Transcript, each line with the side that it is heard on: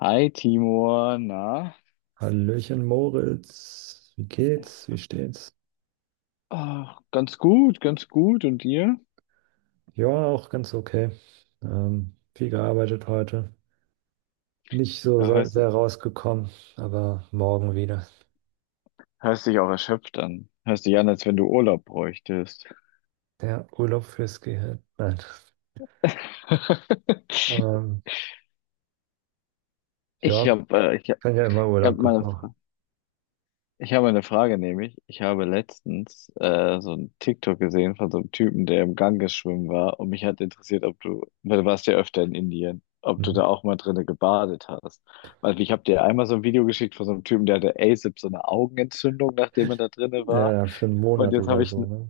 left: Hi Timur, na?
right: Hallöchen Moritz, wie geht's? Wie steht's?
left: Ah, ganz gut, ganz gut. Und dir?
right: Ja, auch ganz okay. Viel gearbeitet heute. Nicht so
left: Ja, hörst
right: sehr
left: dich,
right: rausgekommen, aber morgen wieder.
left: Hörst dich auch erschöpft an. Hörst dich an, als wenn du Urlaub bräuchtest.
right: Der Urlaub fürs Gehirn. Nein. Ähm,
left: Ich
right: ja,
left: habe
right: kann ja immer
left: ich hab
right: Urlaub
left: meine
right: gebrauchen.
left: Ich habe eine Frage, nämlich, ich habe letztens so ein TikTok gesehen von so einem Typen, der im Ganges schwimmen war, und mich hat interessiert, ob du, weil du warst ja öfter in Indien, ob du
right: Mhm.
left: da auch mal drinne gebadet hast. Weil ich habe dir einmal so ein Video geschickt von so einem Typen, der hatte ASAP so eine Augenentzündung, nachdem er da drinne
right: Ja,
left: war.
right: ja, für einen
left: Und
right: Monat
left: jetzt habe
right: oder so, ne?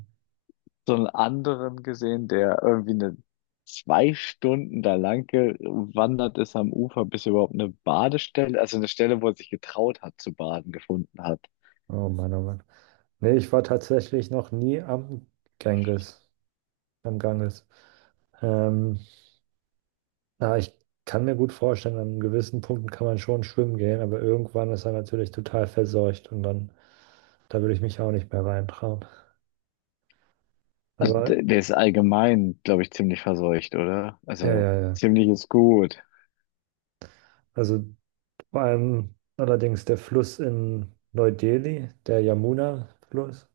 left: so einen anderen gesehen, der irgendwie eine 2 Stunden da lang gewandert ist am Ufer, bis er überhaupt eine Badestelle, also eine Stelle, wo er sich getraut hat zu baden, gefunden hat.
right: Oh Mann, oh Mann. Nee, ich war tatsächlich noch nie am Ganges. Am Ganges. Ähm, Na, ich kann mir gut vorstellen, an gewissen Punkten kann man schon schwimmen gehen, aber irgendwann ist er natürlich total verseucht und dann, da würde ich mich auch nicht mehr reintrauen.
left: Also
right: Aber
left: der ist allgemein, glaube ich, ziemlich verseucht, oder?
right: ja,
left: Also
right: ja, ja.
left: ziemlich ist gut.
right: Also vor allem allerdings der Fluss in Neu-Delhi, der Yamuna-Fluss,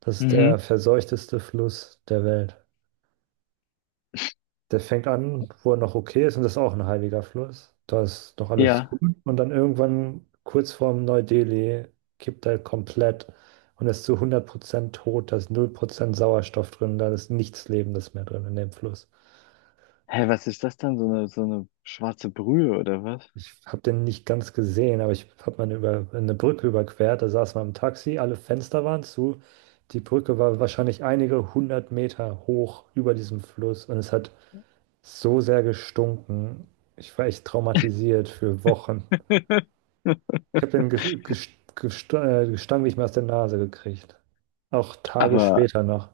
right: das ist der
left: Mhm.
right: verseuchteste Fluss der Welt. Der fängt an, wo er noch okay ist, und das ist auch ein heiliger Fluss. Da ist noch alles
left: Ja.
right: gut. Und dann irgendwann, kurz vorm Neu-Delhi, kippt er komplett und ist zu 100% tot. Da ist null Prozent Sauerstoff drin. Da ist nichts Lebendes mehr drin in dem Fluss.
left: Hä, was ist das dann? So eine schwarze Brühe oder was?
right: Ich habe den nicht ganz gesehen, aber ich habe mal eine, über, eine Brücke überquert. Da saß man im Taxi, alle Fenster waren zu. Die Brücke war wahrscheinlich einige hundert Meter hoch über diesem Fluss und es hat so sehr gestunken. Ich war echt traumatisiert für Wochen. Ich habe den Gestank nicht mehr aus der Nase gekriegt. Auch Tage
left: Aber
right: später noch.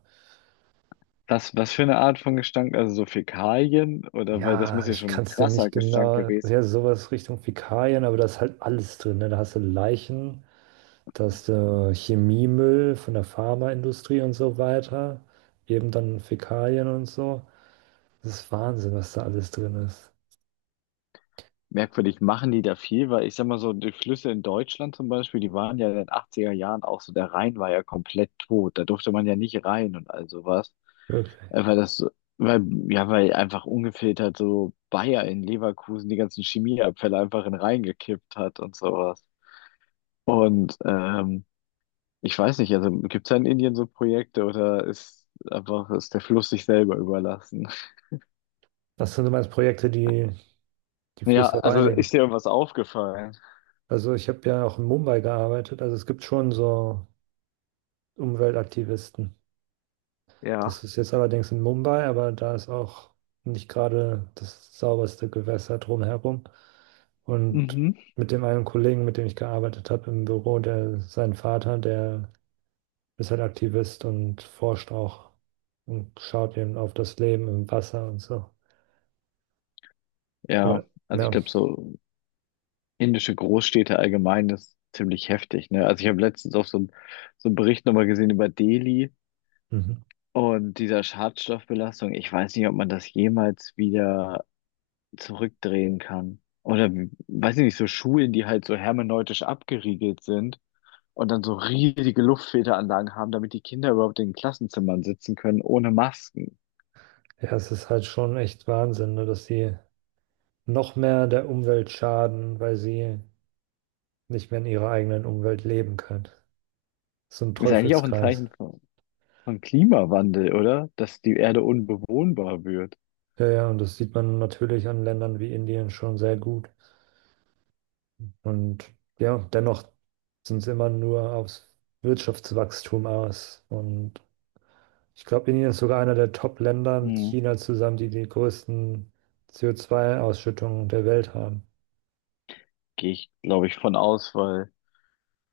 left: was, was für eine Art von Gestank? Also so Fäkalien? Oder weil das
right: Ja,
left: muss ja
right: ich
left: schon ein
right: kann es dir nicht
left: krasser Gestank
right: genau.
left: gewesen.
right: Ja, sowas Richtung Fäkalien, aber da ist halt alles drin. Ne? Da hast du Leichen, da hast du Chemiemüll von der Pharmaindustrie und so weiter. Eben dann Fäkalien und so. Das ist Wahnsinn, was da alles drin ist.
left: Merkwürdig, machen die da viel, weil ich sag mal so, die Flüsse in Deutschland zum Beispiel, die waren ja in den 80er Jahren auch so, der Rhein war ja komplett tot, da durfte man ja nicht rein und all sowas.
right: Wirklich.
left: Weil das, so- weil, ja, weil einfach ungefiltert so Bayer in Leverkusen die ganzen Chemieabfälle einfach in den Rhein gekippt hat und sowas. Und ich weiß nicht, also gibt es da in Indien so Projekte oder ist der Fluss sich selber überlassen?
right: Das sind so meine Projekte, die
left: Ja,
right: Flüsse
left: also
right: reinigen.
left: ist dir irgendwas aufgefallen?
right: Also ich habe ja auch in Mumbai gearbeitet, also es gibt schon so Umweltaktivisten. Das
left: Ja.
right: ist jetzt allerdings in Mumbai, aber da ist auch nicht gerade das sauberste Gewässer drumherum. Und
left: Mhm.
right: mit dem einen Kollegen, mit dem ich gearbeitet habe im Büro, der sein Vater, der ist halt Aktivist und forscht auch und schaut eben auf das Leben im Wasser und so.
left: Ja,
right: Aber
left: also ich
right: ja,
left: glaube, so indische Großstädte allgemein ist ziemlich heftig, ne? Also ich habe letztens auch so einen Bericht nochmal gesehen über Delhi
right: mhm.
left: und dieser Schadstoffbelastung. Ich weiß nicht, ob man das jemals wieder zurückdrehen kann. Oder weiß ich nicht, so Schulen, die halt so hermeneutisch abgeriegelt sind und dann so riesige Luftfilteranlagen haben, damit die Kinder überhaupt in den Klassenzimmern sitzen können, ohne Masken.
right: Ja, es ist halt schon echt Wahnsinn, ne, dass sie noch mehr der Umwelt schaden, weil sie nicht mehr in ihrer eigenen Umwelt leben können. So ein
left: Ist eigentlich auch ein
right: Teufelskreis.
left: Zeichen von Klimawandel, oder? Dass die Erde unbewohnbar wird.
right: Ja, ja, und das sieht man natürlich an Ländern wie Indien schon sehr gut. Und ja, dennoch sind sie immer nur aufs Wirtschaftswachstum aus. Und ich glaube, Indien ist sogar einer der Top-Länder mit
left: Hm.
right: China zusammen, die die größten CO2-Ausschüttungen der Welt haben.
left: Gehe ich, glaube ich, von aus, weil,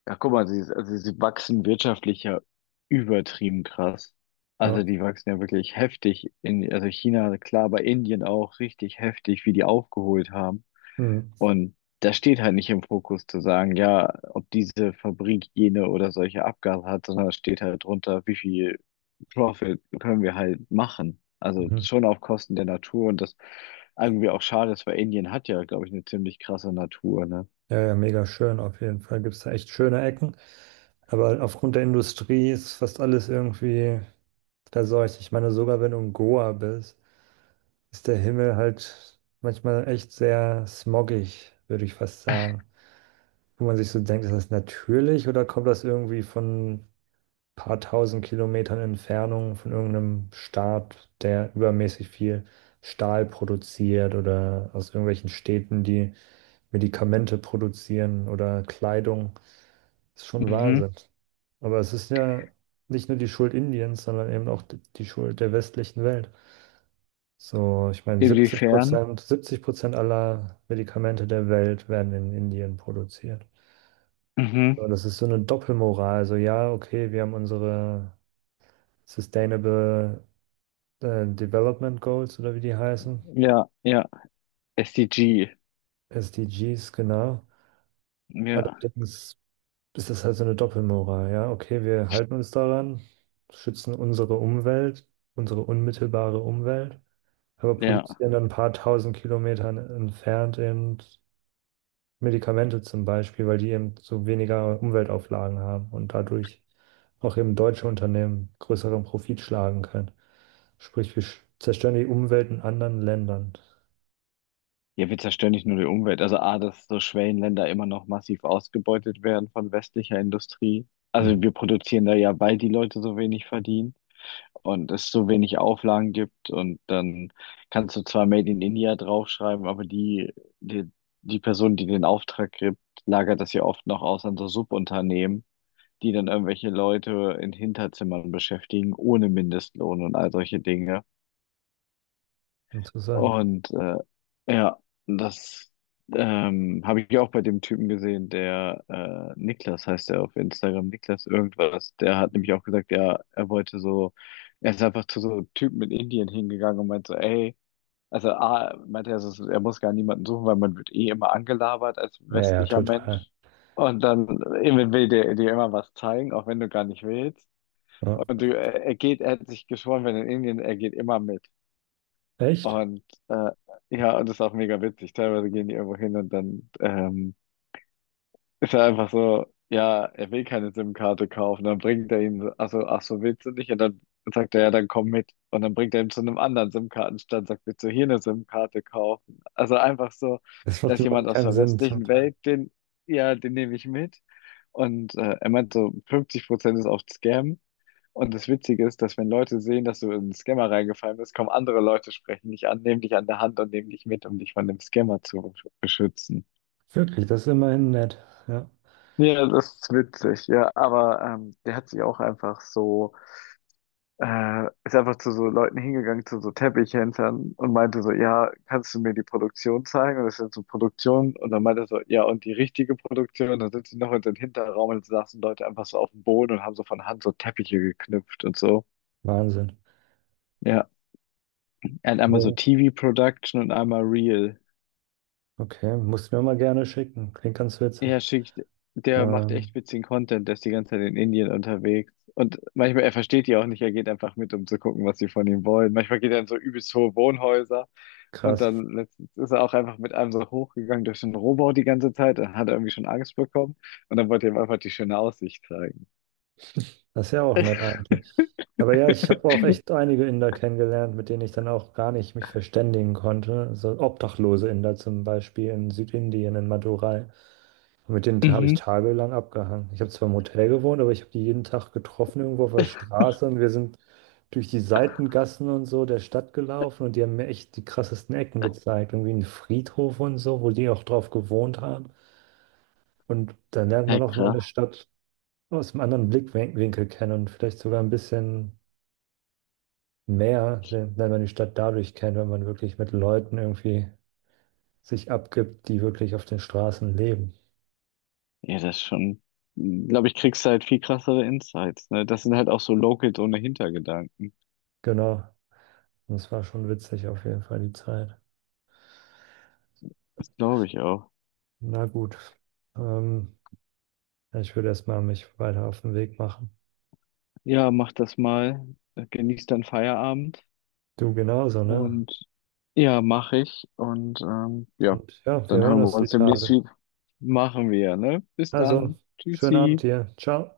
left: ja, guck mal, also sie wachsen wirtschaftlich ja übertrieben krass. Also
right: Ja,
left: die wachsen ja wirklich heftig in, also China, klar, aber Indien auch richtig heftig, wie die aufgeholt haben.
right: hm,
left: Und da steht halt nicht im Fokus zu sagen, ja, ob diese Fabrik jene oder solche Abgase hat, sondern da steht halt drunter, wie viel Profit können wir halt machen. Also
right: mhm.
left: schon auf Kosten der Natur, und das irgendwie auch schade ist, weil Indien hat ja, glaube ich, eine ziemlich krasse Natur, ne?
right: Ja, ja, mega schön. Auf jeden Fall gibt es da echt schöne Ecken. Aber aufgrund der Industrie ist fast alles irgendwie versorgt. Ich meine, sogar wenn du in Goa bist, ist der Himmel halt manchmal echt sehr smoggig, würde ich fast sagen. Wo man sich so denkt, ist das natürlich oder kommt das irgendwie von ein paar tausend Kilometern Entfernung von irgendeinem Staat, der übermäßig viel Stahl produziert oder aus irgendwelchen Städten, die Medikamente produzieren oder Kleidung? Ist schon
left: Mhm.
right: Wahnsinn. Aber es ist ja nicht nur die Schuld Indiens, sondern eben auch die Schuld der westlichen Welt. So, ich meine, 70
left: Inwiefern?
right: Prozent, 70% aller Medikamente der Welt werden in Indien produziert.
left: Mhm.
right: So, das ist so eine Doppelmoral. So, ja, okay, wir haben unsere Sustainable Development Goals oder wie die heißen,
left: Ja, ja. SDG.
right: SDGs, genau.
left: Ja,
right: Allerdings ist das halt so eine Doppelmoral. Ja, okay, wir halten uns daran, schützen unsere Umwelt, unsere unmittelbare Umwelt, aber
left: ja.
right: produzieren dann ein paar tausend Kilometern entfernt eben Medikamente zum Beispiel, weil die eben so weniger Umweltauflagen haben und dadurch auch eben deutsche Unternehmen größeren Profit schlagen können. Sprich, wir zerstören die Umwelt in anderen Ländern.
left: Ja, wir zerstören nicht nur die Umwelt. Also A, dass so Schwellenländer immer noch massiv ausgebeutet werden von westlicher Industrie. Also
right: Mhm.
left: wir produzieren da ja, weil die Leute so wenig verdienen und es so wenig Auflagen gibt. Und dann kannst du zwar Made in India draufschreiben, aber die, die Person, die den Auftrag gibt, lagert das ja oft noch aus an so Subunternehmen, die dann irgendwelche Leute in Hinterzimmern beschäftigen, ohne Mindestlohn und all solche Dinge.
right: Interessant.
left: Und ja, das habe ich auch bei dem Typen gesehen, der Niklas heißt er auf Instagram, Niklas irgendwas, der hat nämlich auch gesagt, ja, er wollte so, er ist einfach zu so Typen in Indien hingegangen und meinte so, ey, also A, meinte er, er muss gar niemanden suchen, weil man wird eh immer angelabert als
right: Ja, ja,
left: westlicher
right: total.
left: Mensch. Und dann will der dir immer was zeigen, auch wenn du gar nicht willst.
right: Ja.
left: Und du, er geht, er hat sich geschworen, wenn in Indien, er geht immer mit.
right: Echt?
left: Und ja, und das ist auch mega witzig. Teilweise gehen die irgendwo hin und dann ist er einfach so, ja, er will keine SIM-Karte kaufen. Dann bringt er ihn, also, ach so, willst du nicht? Und dann sagt er, ja, dann komm mit. Und dann bringt er ihn zu einem anderen SIM-Kartenstand, sagt, willst du hier eine SIM-Karte kaufen? Also einfach so,
right: Das macht
left: dass jemand
right: überhaupt
left: aus
right: keinen
left: der
right: Sinn zum
left: westlichen
right: Teil.
left: Ja, den nehme ich mit. Und er meint so, 50% ist oft Scam. Und das Witzige ist, dass wenn Leute sehen, dass du in einen Scammer reingefallen bist, kommen andere Leute, sprechen dich an, nehmen dich an der Hand und nehmen dich mit, um dich von dem Scammer zu beschützen.
right: Wirklich, das ist immerhin nett. Ja,
left: Ja, das ist witzig, ja, aber der hat sich auch einfach so, ist einfach zu so Leuten hingegangen, zu so Teppichhändlern und meinte so, ja, kannst du mir die Produktion zeigen? Und das sind so Produktionen und dann meinte er so, ja, und die richtige Produktion, und dann sind sie noch in den Hinterraum und saßen Leute einfach so auf dem Boden und haben so von Hand so Teppiche geknüpft und so.
right: Wahnsinn.
left: Ja. Er hat einmal so TV-Production und einmal Real.
right: Okay, musst du mir mal gerne schicken. Klingt ganz witzig.
left: Ja, schickt, der macht echt
right: Ähm,
left: witzigen Content, der ist die ganze Zeit in Indien unterwegs. Und manchmal, er versteht die auch nicht, er geht einfach mit, um zu gucken, was sie von ihm wollen. Manchmal geht er in so übelst hohe Wohnhäuser und
right: krass.
left: dann letztens ist er auch einfach mit einem so hochgegangen durch den Rohbau die ganze Zeit, dann hat er irgendwie schon Angst bekommen und dann wollte er ihm einfach die schöne Aussicht zeigen.
right: Das ist ja auch nett eigentlich. Aber ja, ich habe auch echt einige Inder kennengelernt, mit denen ich dann auch gar nicht mich verständigen konnte. So obdachlose Inder zum Beispiel in Südindien, in Madurai. Und mit denen habe ich
left: Mhm.
right: tagelang abgehangen. Ich habe zwar im Hotel gewohnt, aber ich habe die jeden Tag getroffen irgendwo auf der Straße und wir sind durch die Seitengassen und so der Stadt gelaufen und die haben mir echt die krassesten Ecken gezeigt. Irgendwie einen Friedhof und so, wo die auch drauf gewohnt haben. Und dann lernt man
left: Ja,
right: auch mal
left: krass.
right: eine Stadt aus einem anderen Blickwinkel kennen und vielleicht sogar ein bisschen mehr, wenn, man die Stadt dadurch kennt, wenn man wirklich mit Leuten irgendwie sich abgibt, die wirklich auf den Straßen leben.
left: Ja, das ist schon, glaube ich, kriegst du halt viel krassere Insights, ne? Das sind halt auch so Locals ohne Hintergedanken.
right: Genau. Und es war schon witzig auf jeden Fall die Zeit.
left: Das glaube ich auch.
right: Na gut. Ähm, ich würde erstmal mich weiter auf den Weg machen.
left: Ja, mach das mal. Genieß deinen Feierabend.
right: Du genauso, ne?
left: Und ja, mache ich. Und ja,
right: Und ja, wir
left: dann
right: hören
left: hören wir
right: uns die
left: uns demnächst
right: Tage.
left: wieder. Machen wir, ne? Bis
right: Also,
left: dann.
right: schönen Abend
left: Tschüssi.
right: dir. Ciao.